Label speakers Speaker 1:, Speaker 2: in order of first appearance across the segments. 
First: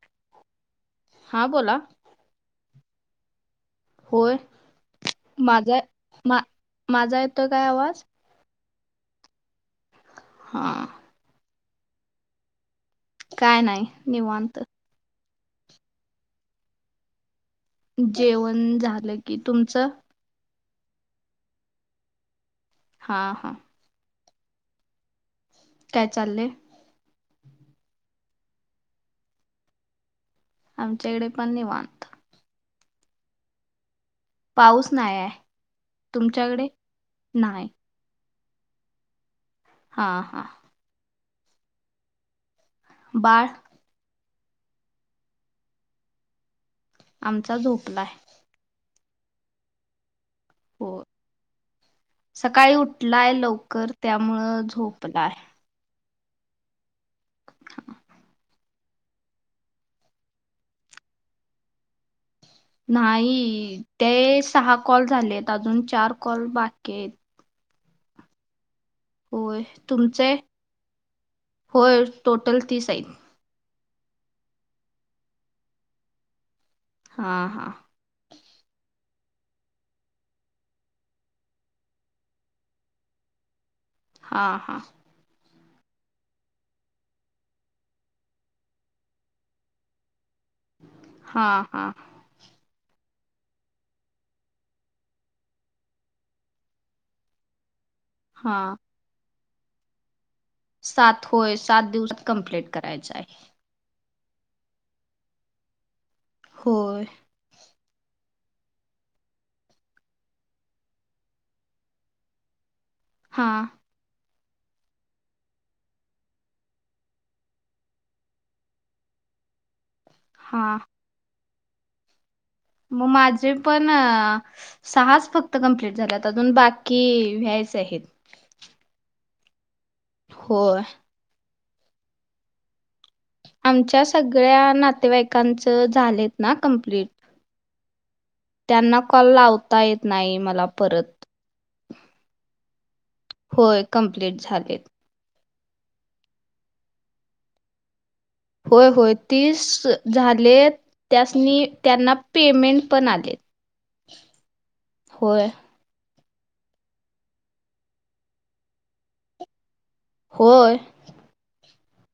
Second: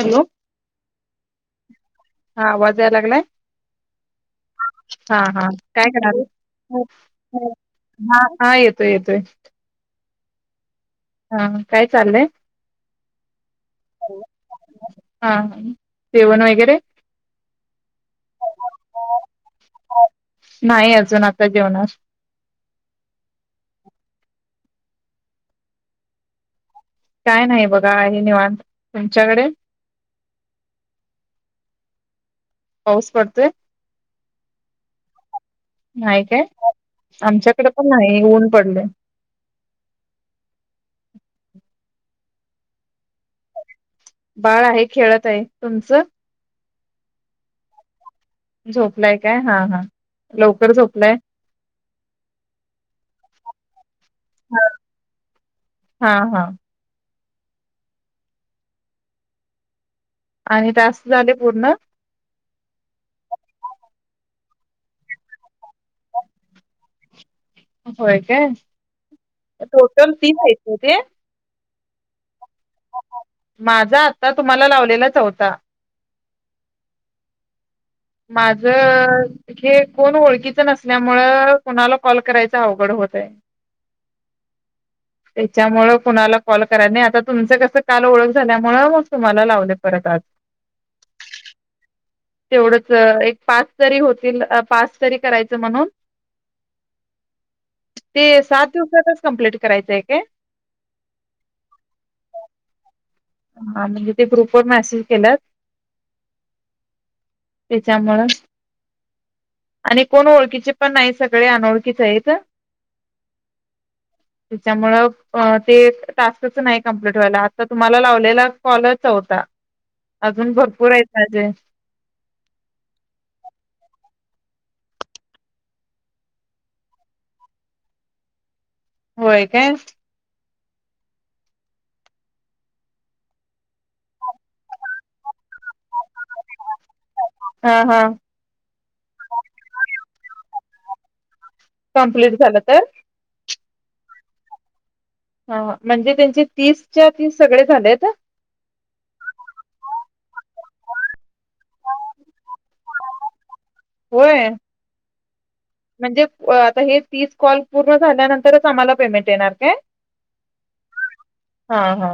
Speaker 1: Hello,
Speaker 2: हा बोला
Speaker 1: हा आवाज याय लागलाय.
Speaker 2: होय
Speaker 1: हा हा,
Speaker 2: माझा
Speaker 1: काय करालय,
Speaker 2: मा माझा येतोय काय आवाज
Speaker 1: हा हा येतोय येतोय.
Speaker 2: हां
Speaker 1: हा काय चाललंय?
Speaker 2: काय नाही निवांत.
Speaker 1: हा हा जेवण वगैरे
Speaker 2: जेवण झालं की तुमचं?
Speaker 1: नाही अजून आता जेवनार
Speaker 2: हा हा काय चाललंय?
Speaker 1: काय नाही बघा आहे निवतं तुमच्याकडे
Speaker 2: आमच्याकडे पण निवात
Speaker 1: पाऊस पडतोय?
Speaker 2: पाऊस नाय आहे तुमच्याकडे नाय.
Speaker 1: त नाही ऊन पडलय.
Speaker 2: हा हा बाळ
Speaker 1: बाळ आहे खेळत आहे तुमचं?
Speaker 2: आमचा झोपला आहे.
Speaker 1: झोपलाय काय हा हा लवकर
Speaker 2: हो
Speaker 1: झोपलाय.
Speaker 2: सकाळी उठलाय लवकर त्यामुळं झोपलाय.
Speaker 1: हा हा आणि टास्क झाले पूर्ण?
Speaker 2: नाही ते सहा कॉल झालेत अजून चार कॉल बाकी आहेत
Speaker 1: होय काय.
Speaker 2: होय
Speaker 1: टोटल
Speaker 2: तुमचे?
Speaker 1: तीन आहेत ना ते
Speaker 2: होय टोटल तीस आहेत.
Speaker 1: माझा आत्ता तुम्हाला लावलेला चौथा.
Speaker 2: हा हा
Speaker 1: माझ हे कोण ओळखीच नसल्यामुळ कोणाला कॉल करायच अवघड होतय.
Speaker 2: हा हा-
Speaker 1: त्याच्यामु कुणाला कॉल कराय नाही आता तुमचं कसं काल ओळख झाल्यामुळ तुम्हाला लावलय परत आज.
Speaker 2: हा हा
Speaker 1: तेवढंच एक पाच जरी होतील पाच तरी करायचं म्हणून ते
Speaker 2: हा
Speaker 1: सात दिवसातच कमप्लीट करायचंय काय.
Speaker 2: सात होय सात दिवस कमप्लीट करायचं आहे.
Speaker 1: हा म्हणजे ते ग्रुप वर मेसेज केलात.
Speaker 2: होय.
Speaker 1: त्याच्यामुळ. आणि कोण ओळखीचे पण नाही सगळे अनोळखीच आहेत.
Speaker 2: हां
Speaker 1: त्याच्यामुळे ते टास्कच नाही कंप्लीट व्हायला आता तुम्हाला लाव. ला कॉलच होता अजून
Speaker 2: हा
Speaker 1: भरपूर आहेत माझे
Speaker 2: मग माझे पण सहाच फक्त कंप्लीट झाल्या अजून बाकी व्यायच आहेत.
Speaker 1: होय काय.
Speaker 2: होय. आमच्या सगळ्या नातेवाईकांचं झालेत ना कम्प्लीट.
Speaker 1: हा हा.
Speaker 2: त्यांना कॉल लावता येत नाही मला परत.
Speaker 1: कम्प्लीट झालं तर?
Speaker 2: होय, कंप्लीट झालेत.
Speaker 1: हा हा, म्हणजे त्यांचे तीसच्या तीस सगळे झालेत.
Speaker 2: होय होय, तीस झाले. त्यासनी, त्यांना पेमेंट पण आले.
Speaker 1: होय.
Speaker 2: होय.
Speaker 1: म्हणजे आता हे तीस कॉल पूर्ण झाल्यानंतरच आम्हाला पेमेंट येणार काय?
Speaker 2: होय.
Speaker 1: हा हा.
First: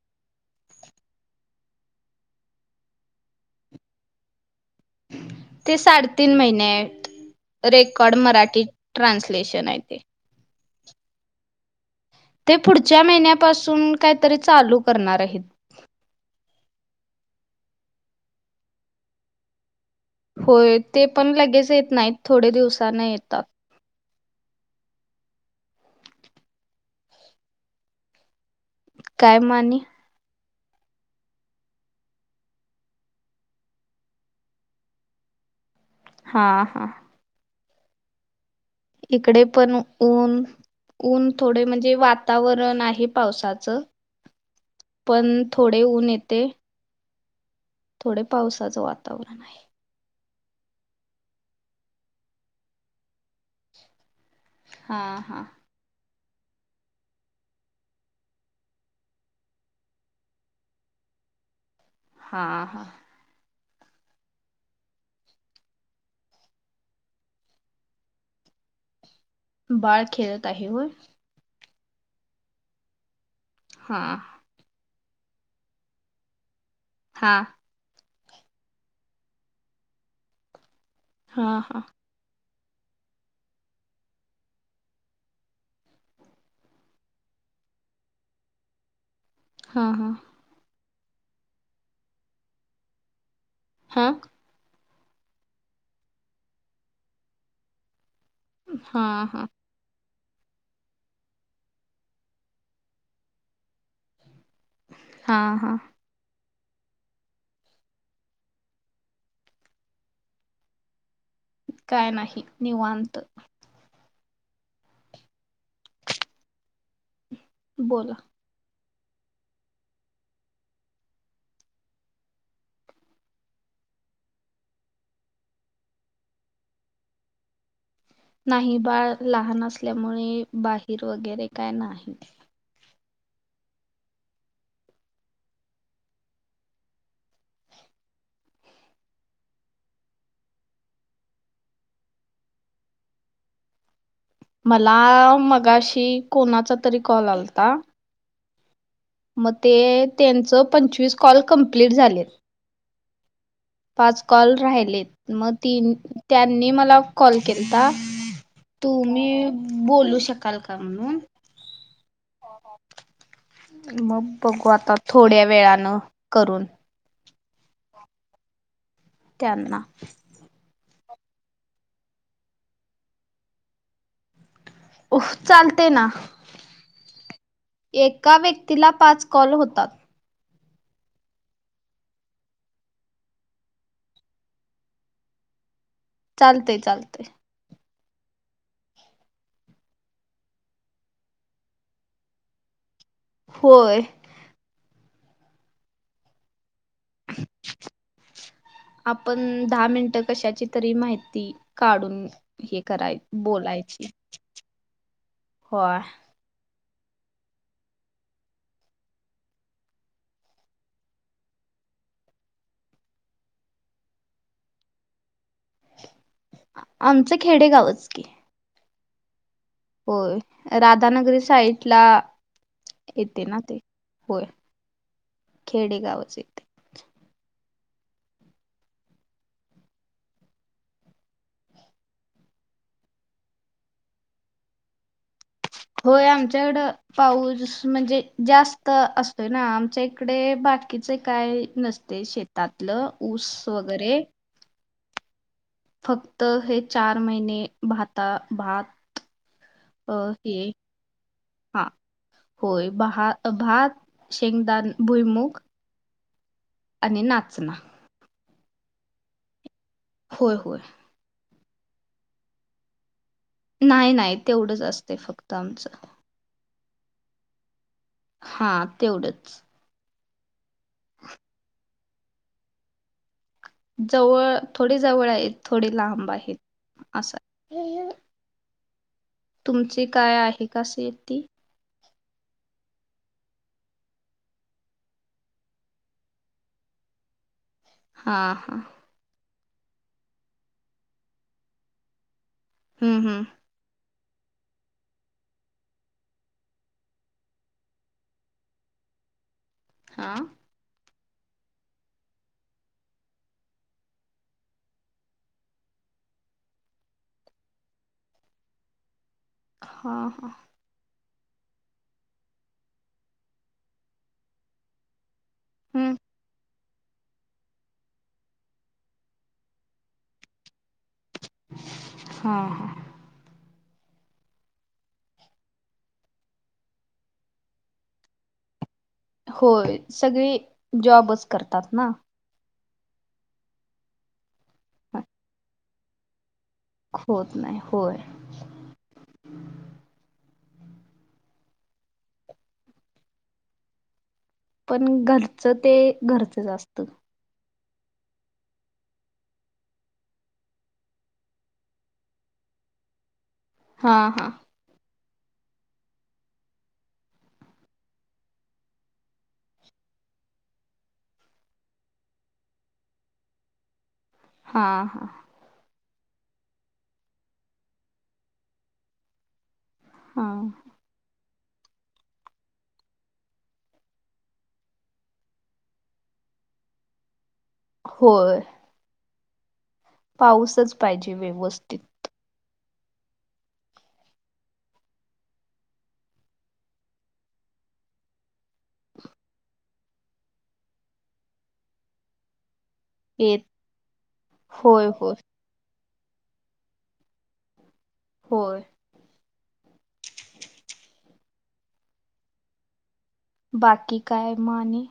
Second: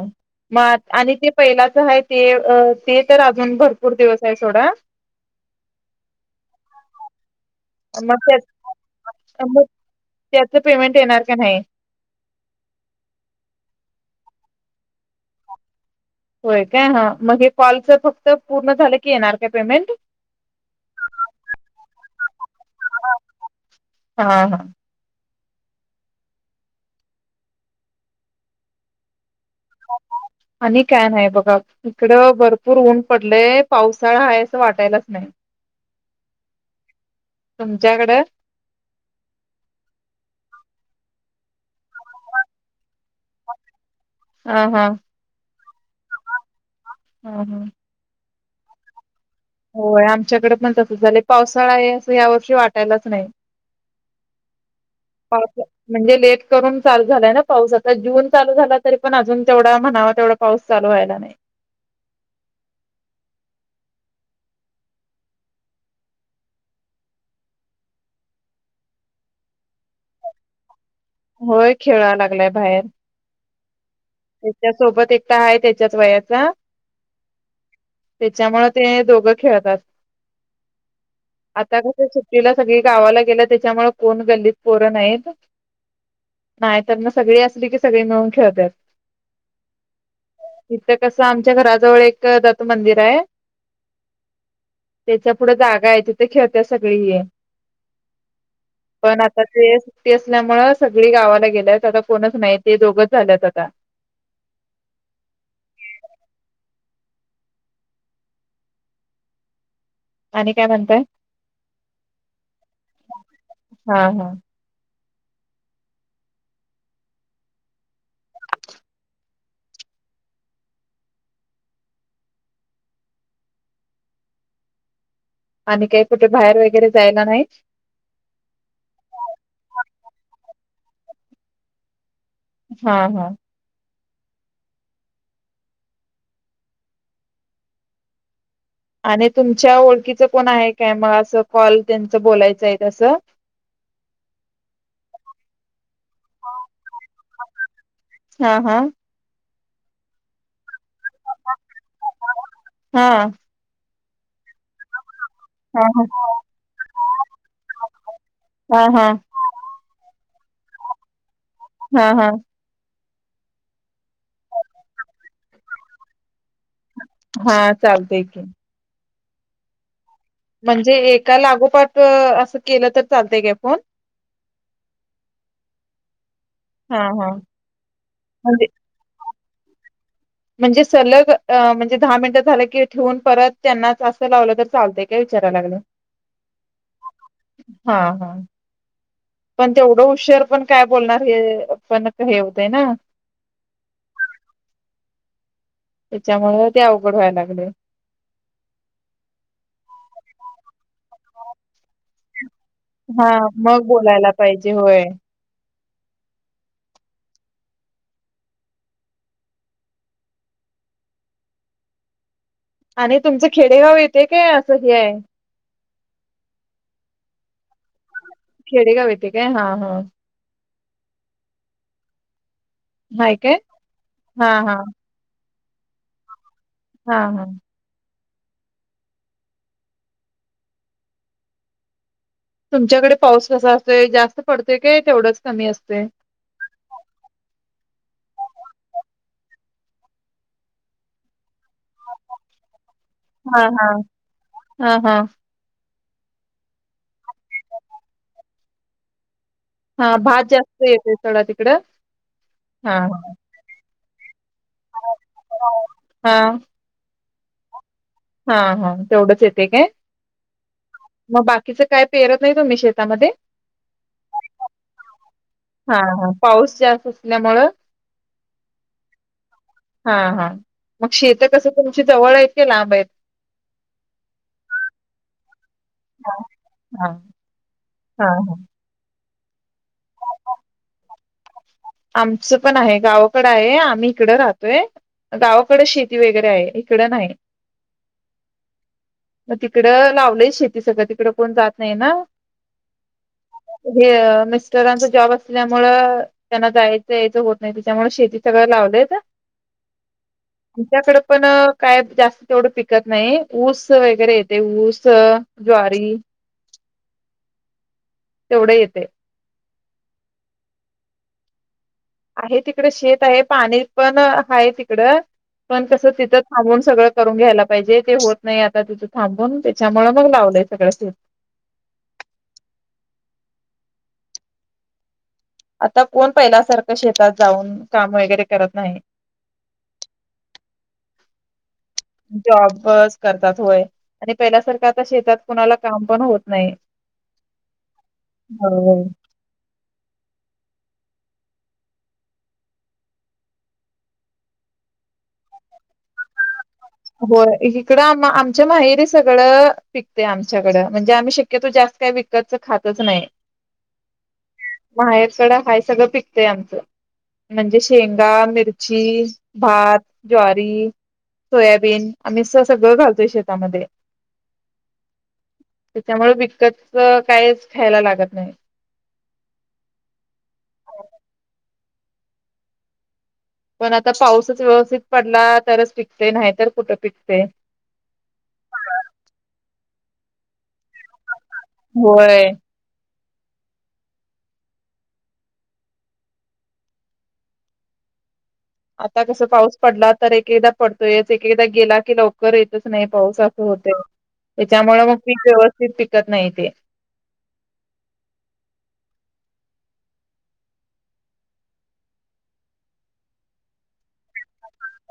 Speaker 1: मग आणि ते पहिलाच आहे ते ते, तर अजून भरपूर दिवस आहे सोडा.
Speaker 2: ते साडेतीन महिने आहेत. रेकॉर्ड
Speaker 1: मग त्या
Speaker 2: मराठी
Speaker 1: मग
Speaker 2: ट्रान्सलेशन आहे ते.
Speaker 1: त्याच पेमेंट येणार की नाही?
Speaker 2: ते पुढच्या महिन्यापासून, काहीतरी चालू करणार आहेत.
Speaker 1: होय काय? हं. मग हे कॉलचं फक्त पूर्ण झालं की, येणार काय पेमेंट?
Speaker 2: होय, ते पण लगेच येत नाहीत. थोडे दिवसानं येतात.
Speaker 1: हा हा.
Speaker 2: काय म आणि?
Speaker 1: आणि काय नाही बघा. इकडं भरपूर ऊन पडलंय, पावसाळा आहे असं वाटायलाच नाही.
Speaker 2: हा हा हा.
Speaker 1: तुमच्याकडे?
Speaker 2: इकडे पण ऊन, ऊन थोडे म्हणजे वातावरण आहे. पावसाचं
Speaker 1: हां, हां.
Speaker 2: पण थोडे ऊन येते.
Speaker 1: हां हां.
Speaker 2: थोडे पावसाचं वातावरण आहे.
Speaker 1: होय, आमच्याकडे पण तसंच झालंय. पावसाळा आहे, असं या वर्षी वाटायलाच नाही.
Speaker 2: हा हा
Speaker 1: पावसा म्हणजे लेट करून चालू झालाय ना पाऊस आता जून चालू झाला तरी पण अजून तेवढा म्हणावा तेवढा पाऊस चालू व्हायला नाही.
Speaker 2: हा हां. बाळ, खेळत आहे होय?
Speaker 1: होय, खेळाय लागलाय बाहेर.
Speaker 2: हा.
Speaker 1: त्याच्या सोबत एकटा आहे, त्याच्याच वयाचा.
Speaker 2: हा.
Speaker 1: त्याच्यामुळं ते, दोघं खेळतात.
Speaker 2: हा हा
Speaker 1: आता कसं सुट्टीला सगळी गावाला गेल्या, त्याच्यामुळे कोण गल्लीत पोरं नाहीत. नाही तर ना सगळी असली की, सगळी मिळून खेळतात.
Speaker 2: हा हा.
Speaker 1: इथं कसं आमच्या घराजवळ, एक दत्त मंदिर आहे.
Speaker 2: हां!
Speaker 1: त्याच्या पुढे जागा आहे तिथे खेळत्यां सगळी. पण
Speaker 2: हा
Speaker 1: आता
Speaker 2: हा
Speaker 1: ते. ते असन्यामुळ सगळी गावाला गेल्यात, आता कोणच नाही ते दोघच झाल्यात आता.
Speaker 2: हां हां!
Speaker 1: आणि काय म्हणताय?
Speaker 2: काय नाही निवांत.
Speaker 1: हा हा!
Speaker 2: बोला!
Speaker 1: आणि काही कुठे बाहेर वगैरे जायला नाही?
Speaker 2: नाही बाळ लहान असल्यामुळे, बाहेर वगैरे काय नाही.
Speaker 1: हा हा! आणि तुमच्या ओळखीचं कोण आहे काय, म असं कॉल त्यांचं बोलायचं आहेत असं.
Speaker 2: मला मगाशी, कोणाचा तरी कॉल आलता.
Speaker 1: हा हा!
Speaker 2: म ते त्यांचं पंचवीस कॉल कंप्लीट झाल्यात.
Speaker 1: हा!
Speaker 2: पाच कॉल राहिलेत. म
Speaker 1: हां,
Speaker 2: तीन
Speaker 1: हां.
Speaker 2: त्यांनी मला कॉल केलता
Speaker 1: हां, हां.
Speaker 2: तुमी बोलू शकाल का म्हणून.
Speaker 1: हा हा!
Speaker 2: म बघू आता थोड्या वेळानं करून.
Speaker 1: हा चालतय की.
Speaker 2: त्यांना.
Speaker 1: म्हणजे एका लागोपाठ, असं केलं तर चालतय का फोन.
Speaker 2: चालतेय ना,
Speaker 1: हां, हां.
Speaker 2: एका
Speaker 1: म्हणजे
Speaker 2: व्यक्तीला पाच कॉल होतात.
Speaker 1: म्हणजे सलग अ म्हणजे दहा मिनिटं झालं की ठीवून परत त्यांनाच असं लावलं तर चालतय काय, विचाराया लागल्या. [inaudible]
Speaker 2: चालतय चालतय.
Speaker 1: हा हा! पण तेवढं [unintelligible] पण काय बोलणार, हे पण हे होतय आहे ना.
Speaker 2: होय!
Speaker 1: त्याच्यामुळ ते अवघड व्हायां लागलय.
Speaker 2: आपण दहा मिनटं कशाची तरी माहिती काढून हे कराय
Speaker 1: हां. मग
Speaker 2: बोलायची
Speaker 1: बोलायला पाहिजे होय
Speaker 2: व्होय.
Speaker 1: आणि तुमचं खेडेगाव येते काय, असं हे आहे?
Speaker 2: आमचं खेडेगावच की.
Speaker 1: खेडेगाव येते का, हा हा!
Speaker 2: होय राधानगरी साइड, ला
Speaker 1: हाय
Speaker 2: येते
Speaker 1: काय
Speaker 2: ना ते होय.
Speaker 1: हा हा
Speaker 2: खेडे गावच हे.
Speaker 1: हा हा! तुमच्याकडे पाऊस कसा असतोय, जास्त पडतय का तेवढंच कमी असते.
Speaker 2: होय आमच्याकड पाऊस म्हणजे जास्त असतोय ना, आमच्या इकडे बा कीच काय नसतय शेतातलं. ऊस
Speaker 1: हा हा
Speaker 2: वगैरे
Speaker 1: हं हं!
Speaker 2: फक्त हे चार महिने भाता भात अ
Speaker 1: हा भात
Speaker 2: हे
Speaker 1: जास्त येतोय सोडा तिकडं
Speaker 2: हा होय
Speaker 1: हा
Speaker 2: बहा भात, शेंगदान, भुईमुग
Speaker 1: हा.
Speaker 2: आणि नाचना.
Speaker 1: हा हा. तेवढंच येते काय?
Speaker 2: होय होय.
Speaker 1: मग बाकीचं काय पेरत नाही तुम्ही शेतामध्ये?
Speaker 2: नाही नाही तेवढंच असतं फक्त. आमचं
Speaker 1: हा हा पाऊस जास्त असल्यामुळं
Speaker 2: हा तेवढंच.
Speaker 1: हा हा मग शेत कसं तुमची जवळ आहेत का लांब आहेत?
Speaker 2: जवळ थोडी जवळ आहेत थोडे लांब
Speaker 1: हा
Speaker 2: आहेत
Speaker 1: हा
Speaker 2: अस.
Speaker 1: हा हा.
Speaker 2: तुमची काय आहे का शेती?
Speaker 1: आमचं पण आहे गावाकड आहे आम्ही इकड राहतोय. गावाकडे शेती वगैरे आहे इकडं नाही.
Speaker 2: हा हा.
Speaker 1: मग तिकडं लावलंय शेती सगळं तिकडं कोण जात नाही ना.
Speaker 2: हम्म हम्.
Speaker 1: मिस्टरांचा जॉब असल्यामुळं त्यांना जायचं यायचं होत नाही त्याच्यामुळे शेती सगळं लावलेत.
Speaker 2: हा.
Speaker 1: आमच्याकडे पण काय जास्त तेवढं पिकत नाही ऊस वगैरे येते ऊस जवारी तेवढे येते.
Speaker 2: हा हा.
Speaker 1: आहे तिकड शेत आहे पाणी पण आहे तिकडं. पण कसं
Speaker 2: हम्म
Speaker 1: तिथं थांबून सगळं करून घ्यायला पाहिजे ते होत नाही आता तिथं थांबून त्याच्यामुळे मग लावलेत. सगळ.
Speaker 2: हा हा.
Speaker 1: आता कोण पहिल्यासारखं शेतात जाऊन काम वगैरे करत नाही.
Speaker 2: होय सगळे जॉबच करतात ना.
Speaker 1: जॉबच करतात होय आणि पहिल्यासारखं आता शेतात कुणाला काम पण होत नाही.
Speaker 2: होत नाही होय.
Speaker 1: [inaudible]
Speaker 2: पण घरचं ते घरचंच असत.
Speaker 1: हो इकडं आ आमच्या माहेरी सगळं पिकते आमच्याकडं म्हणजे आम्ही शक्यतो जास्त काय विकत. विकतच खातच नाही.
Speaker 2: हा हा
Speaker 1: माहेर कड खाय सगळं पिकतेंय आमचं म्हणजे शेंगा, मिरची, भात, ज्वारी. सोयाबीन मि सगळं घालतोय शेतामध्ये.
Speaker 2: हा हा.
Speaker 1: त्याच्यामुळे विकत काहीच ख्यायला लागत नाही.
Speaker 2: हा.
Speaker 1: पण आता पाऊसच व्यवस्थित पडला तरच पिकते नाही तर कुठं पिकते.
Speaker 2: होय पाऊसच पाहिजे व्यवस्थित.
Speaker 1: होय आता कस पाऊस पडला तर एकेदा पडतोयच एकेदा गेला की लवकर येतच नाही. पाऊस अस
Speaker 2: येत
Speaker 1: होते, त्याच्यामुळे
Speaker 2: होय
Speaker 1: मग
Speaker 2: होय
Speaker 1: पीक व्यवस्थित पिकत नाही.
Speaker 2: होय बाकी काय मग आणि?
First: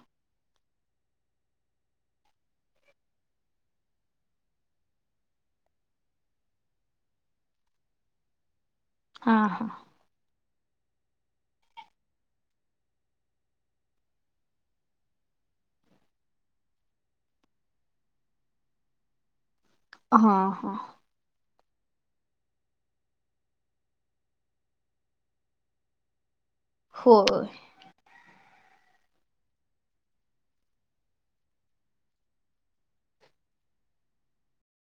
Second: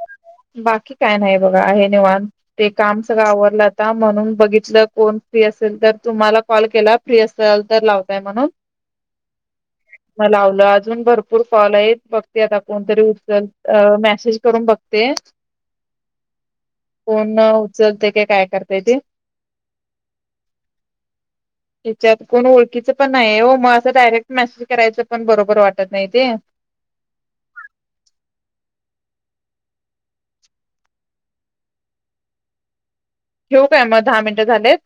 Speaker 1: बाकी काय नाही बघा आहे निवांत. ते काम सगळं आवरडलं आता म्हणून बघितलं कोण फ्री असेल तर तुम्हाला कॉल केला. फ्री असेल तर लावतय ईल म्हणून.
Speaker 2: हा हा
Speaker 1: लावलं अजून भरपूर काॅल आहेत, बघते आता कोणतरी उचल मेसेज करून बघते. ते कोण उचलते की काय करते ते.
Speaker 2: हा हा
Speaker 1: त्याच्यात कोण ओळखीचं पण नाही हो, मग असं डायरेक्ट मेसेज करायचं पण बरोबर वाटत नाही ते
Speaker 2: होय
Speaker 1: ठेऊ काय मग दहा मिनटं झालेत.